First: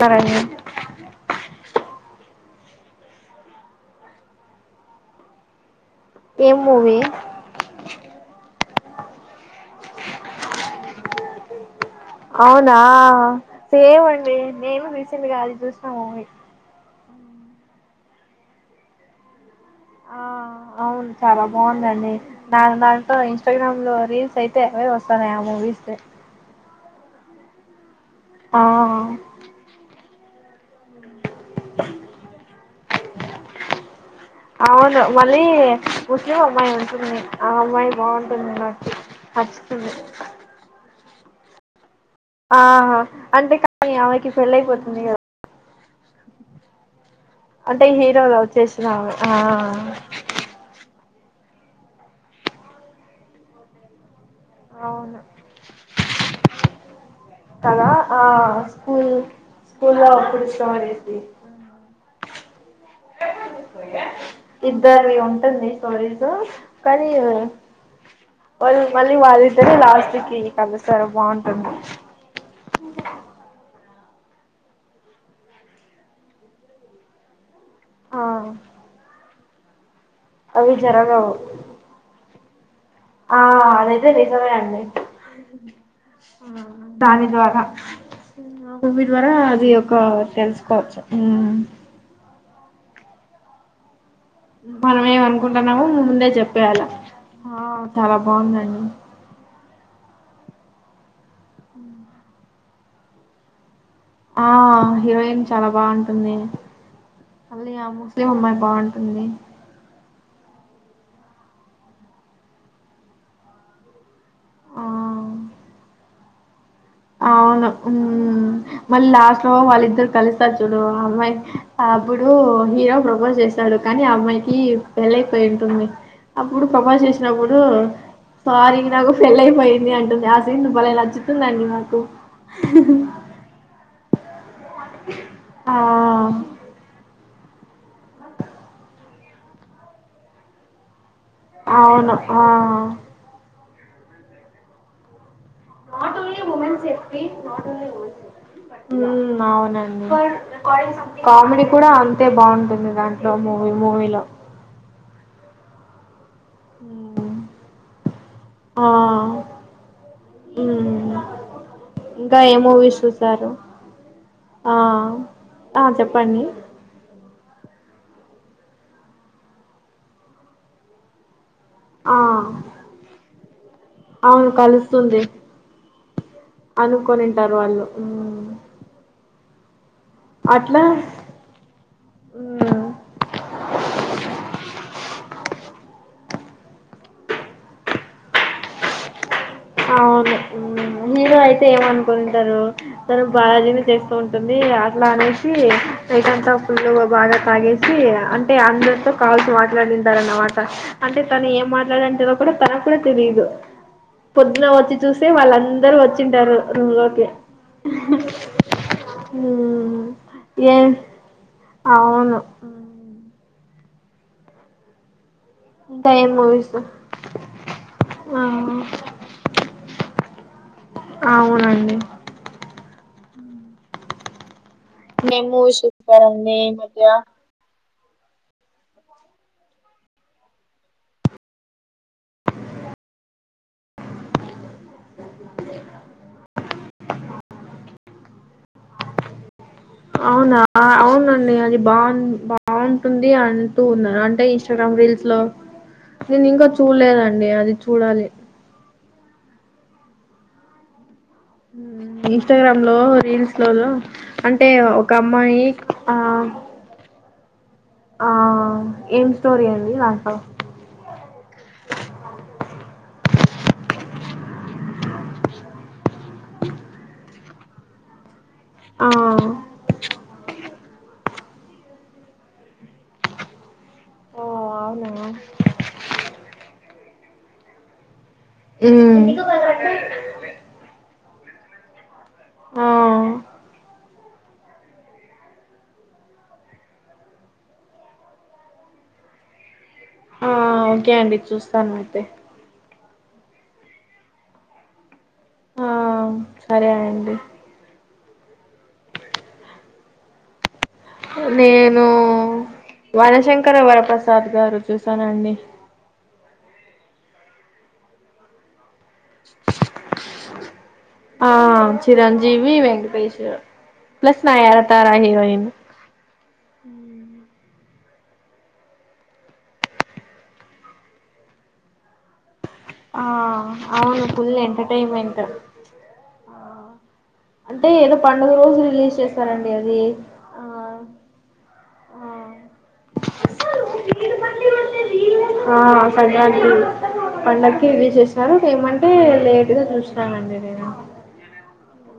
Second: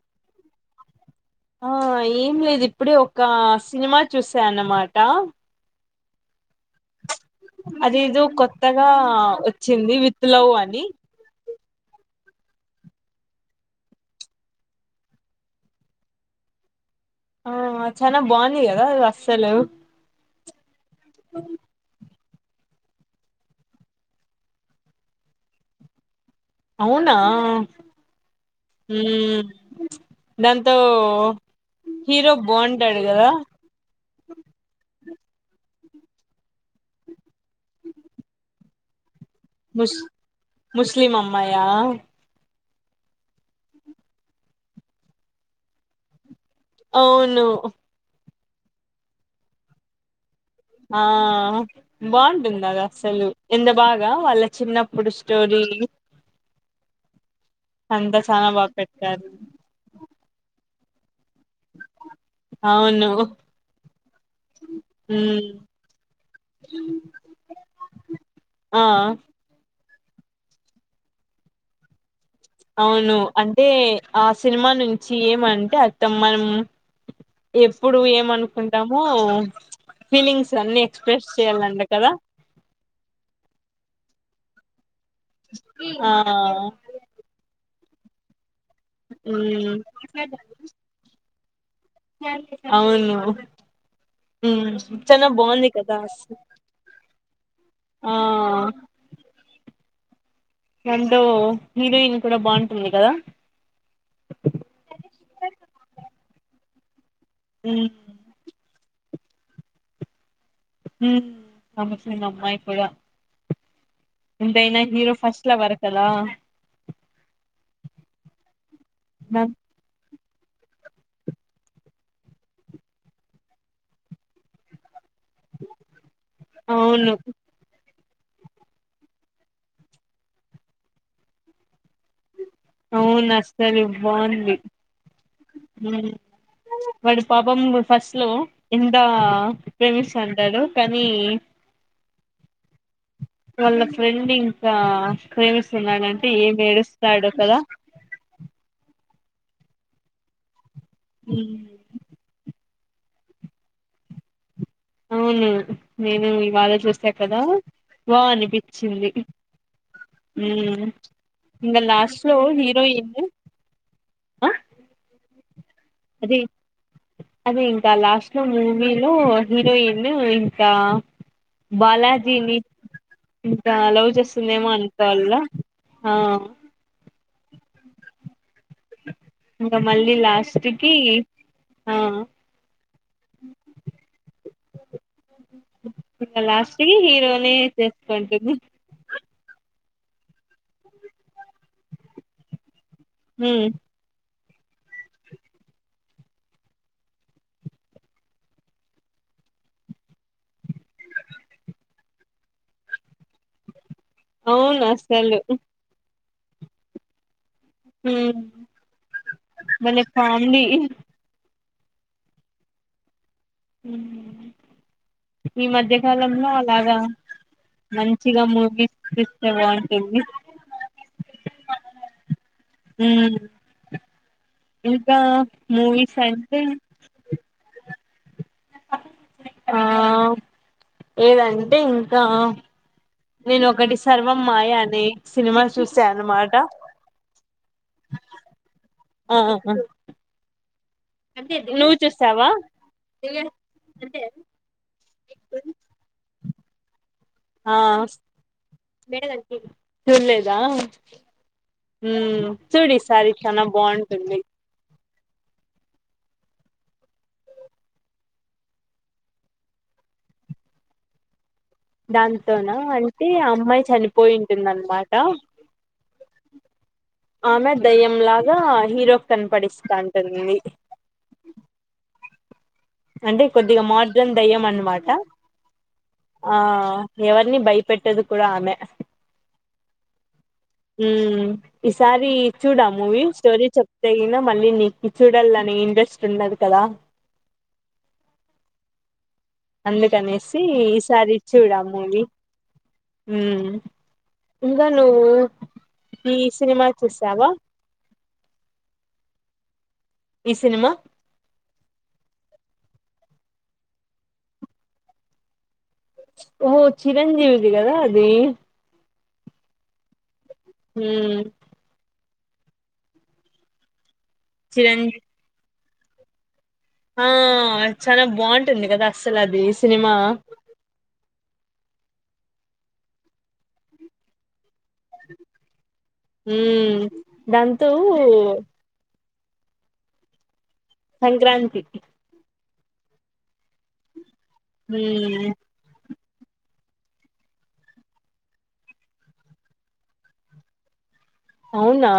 సరేండి ఆ ఏం లేదు ఇప్పుడే ఒక సినిమా చూసాన్నమాట ఏం మూవీ అదేదో కొత్తగా వచ్చింది విత్ లవ్ అని అవునా సేమ్ అండి నేను రీసెంట్ గా అది చూసా మూవీ ఆ చానా బాఉంది గదా అది అస్సలు ఆ అవును చాలా బాఉందండి నా దాంట్లో ఇన్స్టాగ్రామ్ లో రీల్స్ అయితే అవే వస్తాన్నయి ఆ మూవీస్ ది అవునా ఆ మ్ దంతో హీరో బొంటాడు కదా అవును మళ్ళీ ముస్లిం అమ్మాయి ఉంటుంది ఆ అమ్మాయి బాటుంది నాకు వస్తుంది ముస్లీమ్ అమ్మాయా ఆహా అంతే కాని అమెకి పెళ్ళి అయిపోతుంది కదా అవును చేసినివా ఆ ఆ బాఉంటుంది అది అసలు ఎంత బాగా వాళ్ళకి చిన్నప్పుడు అవును స్టోరీ తగా అంతా ఆ చానా బాగా స్కూల్ పెట్టారు స్కూల్ లోప్పుడు సో లేజీ [inaudible] ఇద్దరివి మ్మ్ ఉంటుంది స్టోరీస్ కానీ ఆ వాళ్ళు మళ్ళీ వాళ్ళు ఇద్దరే లాస్ట్ ఇంతకీ కలుస్తారా బాగుంటుంది అవును అదే ఆ సినిమా నుంచి ఏమంటే అర్ధం మనం ఎప్పుడు ఆ ఏమనుకుంటామో ఫీలింగ్స్ అవి అన్ని జరగవు ఎక్సప్రెస్స్ చేయాలాంట కదా ఆ అదైతే నిజమే అండి ఆ దాని ద్వారా మువి ద్వారా అది మ్మ్ ఒక తెలుసుకోవచ్చు హ్మ్మ్ అవును మ్మ్ మనం ఏమి చానా బాగుంది అనుకుంటున్నామో కదా ముందే అసలు. చెప్పేయాల హా ఆ చాలా బాదండి దాంట్లో హీరోయిన్ కూడా బాగుట్టుంది కదా ఆ హీరోయిన్ చాలా బాగుంటుంది మళ్ళీ ఆ మ్మ్ ముస్లిం ఉమ్మయి బాటు అే హ నమస్ అమ్మాయి కూడా కూడా ఇంతైనా హీరో ఆ ఫస్ట్ లవర్ కదా అవును మళ్ళ లాస్ట్ లో దాన్ వాళ్ళిద్దరు కలిసి చుడు అమ్మాయి అప్పుడు హీరో ప్రపోజ్ చేస్తాడు కానీ అమ్మాయికి వెలైపోయి ఉంటుంది అప్పుడు ప్రపోస్ అవును చేసినప్పుడు సారి నాకు ఫెల్లి ఐపోయింది అంటుంది అ సీను నచ్చితుందండి ట అవున్ అస్సలు బాగ్ లే ఆ! వడు పాపం ఫస్ట్ లో ఎంత ప్రేమిస్తంటారు కానీ అవును ఆ వాళ్ళ ఫ్రెండ్ ఇంకా నాట్ ప్రేమిస్తున్నాడంటే ఓన్లీ ఏం ఉమెన్ ఏేడుస్తాడు కదా ఉ అవునండి కామెడీ కూడా అంతే బాగుంటుంది దాంట్లో మూవీ మూవీలో అవును నేను బాళ చూసా హ్మ్. కదా వా ఆ! అనిపించింది హ్మ్. ఇంకా లాస్ట్ లో ఇంకా ఏ మూవీస్ హీరోయిన్ చూసారు ఆ ఆ అదే చెప్పండ్ని అదే ఇంకా లాస్ట్ లో మూవీలో హీరోయిను ఇంకా ఆ బాలాజీ నీ ఇంకా లవ్ అవును చేస్తుందేమో కలుస్తుంది అనుకోవాలా ఆ టారు. వాళ్ళు హు హుహ్ ఇకా మళ్ళీ లాస్ట్కి ఆ మ్మ్ ఇకా లాస్ట్కి హీరోనే చేసుకుంటుంది. అవును హుమ్ మీరు అయితే ఏమనుకుంటారు. తన ఉమ్ బాలజీని చేస్కోన్ టుంది. అట్లా అనేసి నైటంతా ఫులుగా బాగా తాగేసి, అంటే అందరితో కావాల్సి మాట్లాడింధరన్మాట. అంటే తను ఏం మాట్లాడంటేందో కూడా తనకు కూడా తెలియదు. అవునాస్ సే వాళ్ళ అందరు వర్ వచ్చింటారు. రూవలోకి ఉమ్ భలే కామెడీ ఏ అవును హుహు ఈ మధ్య ఇంకా ఏం కాలంలో మూవీస్ అలాగా ఆ మంచిగా మూవీ తీస్తే బావుంటుంది. అవునండి హుహ్ నెమోషిక నేమీయా ఆ ఏదంటే ఇంకా నేను ఒకటి సర్వం మాయ అనే సినిమా చూసా అన్నమాట ఆ ఆ అవునా ఆ అవునండి అది బా చూసావా బావుంటుంది. అంటూ ఉన్నార్. అంటే ఇంస్టాగ్రామ్ రీల్సలో నేను ఇంకా చూడలేదండి, అది ఆ చూడాలి. చులేదా హుహు ఇంస్టాగ్రామ్లాలో చానా రీల్సలో బాగుంటుంది అంటే ఒక అమ్మాయి ఆ ఆ ఏం స్టోరీ అండి. నాకావ్ దాంతోన అంటే అమ్మాయి చనిపోయి ఉంటుందన్మాట. ఆమె దయ్యంలగ్ కా ఆ హీరోక్ కనపడిస్తంటుంది అంటే కొద్దిగా మాట్ కన్ ఓ దయ్యం అన్నమాట. అవునా ఆ ఎవరిని భయపెట్టదు. కూడా ఆమె ఉమ్ హు ఈ సార్ ఈ చూడా మూవీ ఆ స్టో చెప్పతే ఇన్నావ్. మళ్ళీ నీకు చూడాలనే ఇంట్రెస్ట్ ఉండదు. కదా ఆ అందుకనేసి ఓకే ఈసారి అండి చూడా చూస్తాను మూవీ అయితే ఊ ఇంగ నువ్వు ఆ ఈ సినిమా సరే అండి చూసావా ఈ సినిమా నేను వరశంకర వరప్రసాద్ గారు చూసానండి ఓ చిరంజీవిది కదా అది [unintelligible] మ్మ్ ఆ చిరాంజ్ జివి వెంకటేష్ ప్లస్ నా యార తారా చిరంజీ హీరోయిన్ ఆ చాలా బాగుంటుంది కదా అస్సలు అది సినిమా ఆ అవును ఫుల్ ఎంటర్టైన్మెంట్ ఆ ఉ దాంతో సరండి అది ఆ సంక్రాంతి ఆ [unintelligible] హు ఆ సంక్రాంతి పండకి రిలీజ్ చేసినారు ఏమంటే లేట్ గా చూసానమండి మేము అవునా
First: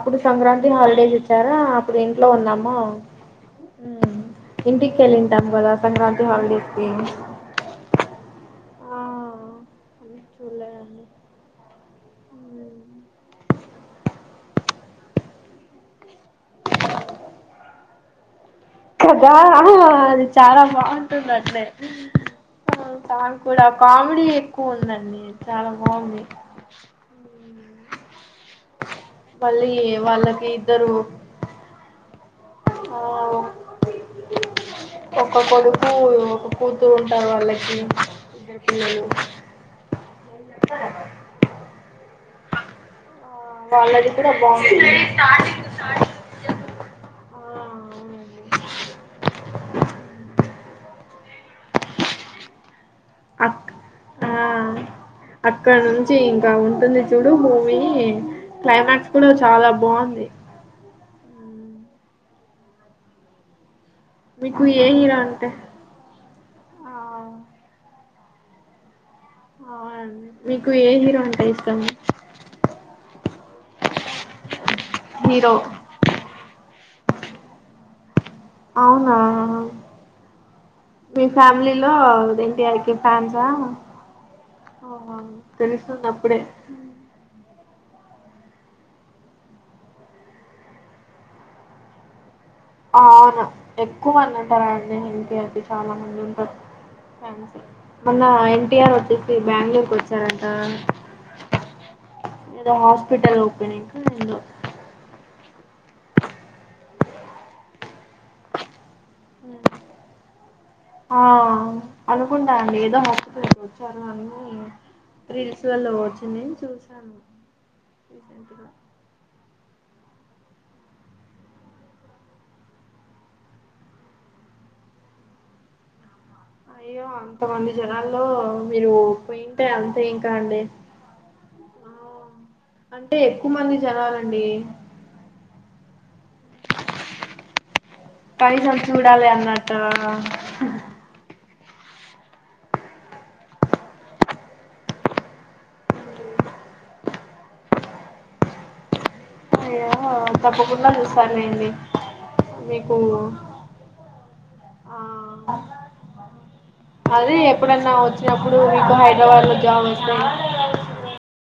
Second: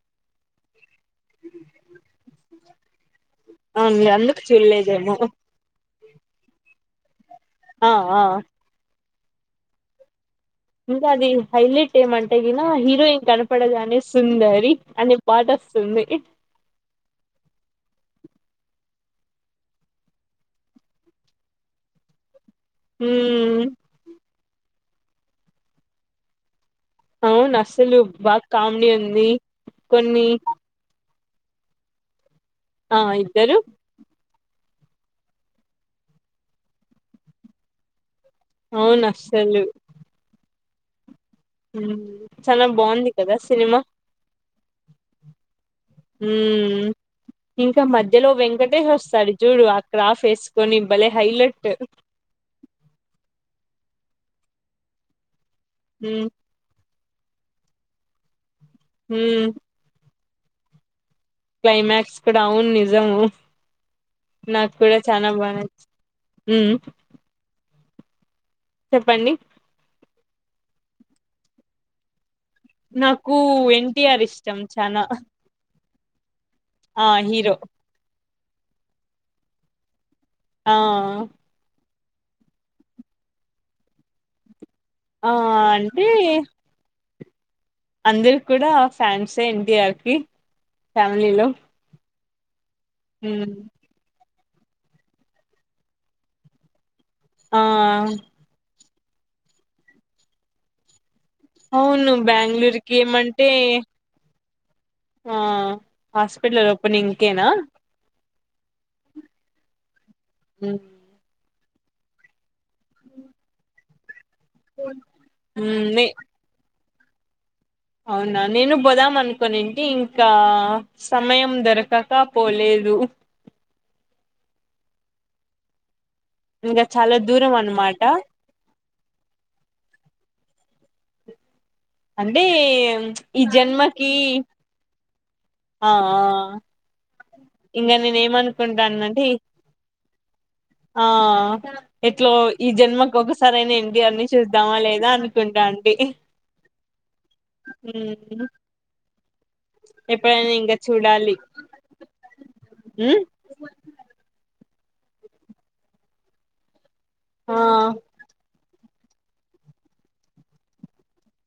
అప్పుడు సంక్రాంతి హల్ ఏంది సారా [inaudible] అప్పుడు ఇంట్లో ఉన్నాం మా అవున్ మీరు అందుకు చూడలేదేమో కదా సంక్రాంతి హల్ డెస్ కి ఆ ఆ చూడలేదండి ఇంకా అది హైలీట్ ఏమంటే ఈనా హీరోయిన్ కనపడదు అనేస్ సుందరి అనే పాట వస్తుంది కదా ఆ అది చాలా బాగుంటుంది అట్లే ఆ దానికి మ్మ్ కూడా కామెడీ ఎక్కువ ఉందండి అండి చాలా బాగుంది అవును అసలు బాగా కామెడీ ఉంది మళ్ళీ కొన్ని వాళ్ళకి ఇద్దరు ఆ ఇద్దరు ఒక కొడుకు ఒక కూతురు ఉంటారు వాళ్ళకి పిల్లలు అవును అసలు [inaudible] చానా బావుంది ఆ కదా సినిమా వాళ్ళది కూడా బాగుంటుంది ఆ ఇంకా అవునండి మధ్యలో వెంకటేష్ వస్తాడు చూడు అక్కడ ఆఫేసుకొని భలే హైలట్ అ అక్కడినుంచి ఉమ్ ఇంకా ఉంటుంది చూడు చూడు మూవీ క్లైమాక్స్ కూడా ఉమ్ చాలా బాగుంది క్లైమాక్స్ కూడా అవున్ నిజము మీకు నాకు ఏ కూడా హీరో చాలా అంటే బాగా నచ్చింది ఆ చెప్పండి అవునండి మీకు ఏ హీరో ఉంటాయి ఇష్టం నాకు ఎన్టీఆర్ ఇష్టం చానా హీరో ఆ హీరో అవునా ఆ ఓ ఎన్టీఆర్ ఫ్యాన్స్ అవునా ఆ తెలుస్తుంది అంటే అప్పుడే అందరు ఫ్యామిలీలో కూడా ఎన్టీఆర్ ఫ్యాన్స్ అవునా ఎక్కువ ఆ అండి ఎన్టీఆర్ కి చాలామంది ఉంటారు ఆ మొన్న ఎన్టీఆర్ ఫ్యాన్స్ బెంగళూరుకి వచ్చారంట అవును ఏదో బెంగళూరుకి హాస్పిటల్ ఏమంటే ఓపెనింగ్‌కి ఏందో ఆ హాస్పిటల్ ఓపెనింగ్ కేనా ఉహ్ ఉమ్ ఆ అనుకుంటా అండి ఏదో హాస్పిటల్ వచ్చారు అని వచ్చింది రీల్స్ ఉమ్, లో నే చూసా అవునా నేను పోదాం అనుకోని ఇంకా సమయం దొరకక పోలేదు ఇంకా అయ్యో చాలా దూరం అంతమంది అనమాట జనాల్లో మీరు పోయింటే అంతే ఇంకా అండి ఆ అంటే అంటే ఈ ఎక్కువ మంది జన్మకి జనాలండి ఆ ఇంకా నేను కనీసం ఏమనుకుంటానంటే చూడాలి అన్నట్ట ఆ ఎట్లో ఈ జన్మకు ఒకసారి అయినా ఎన్టీఆర్ ని చూద్దామా లేదా అనుకుంటా అండి ఉహ్ ఉహ్ ఆ తప్పకుండా చూడాలి చూస్తానులేండి. మీకు ఉమ్ ఆ అదే ఆ ఎప్పుడన్నా వచ్చినప్పుడు మీకు హై హైదరాబాద్లో జాబ్ వస్తే [unintelligible]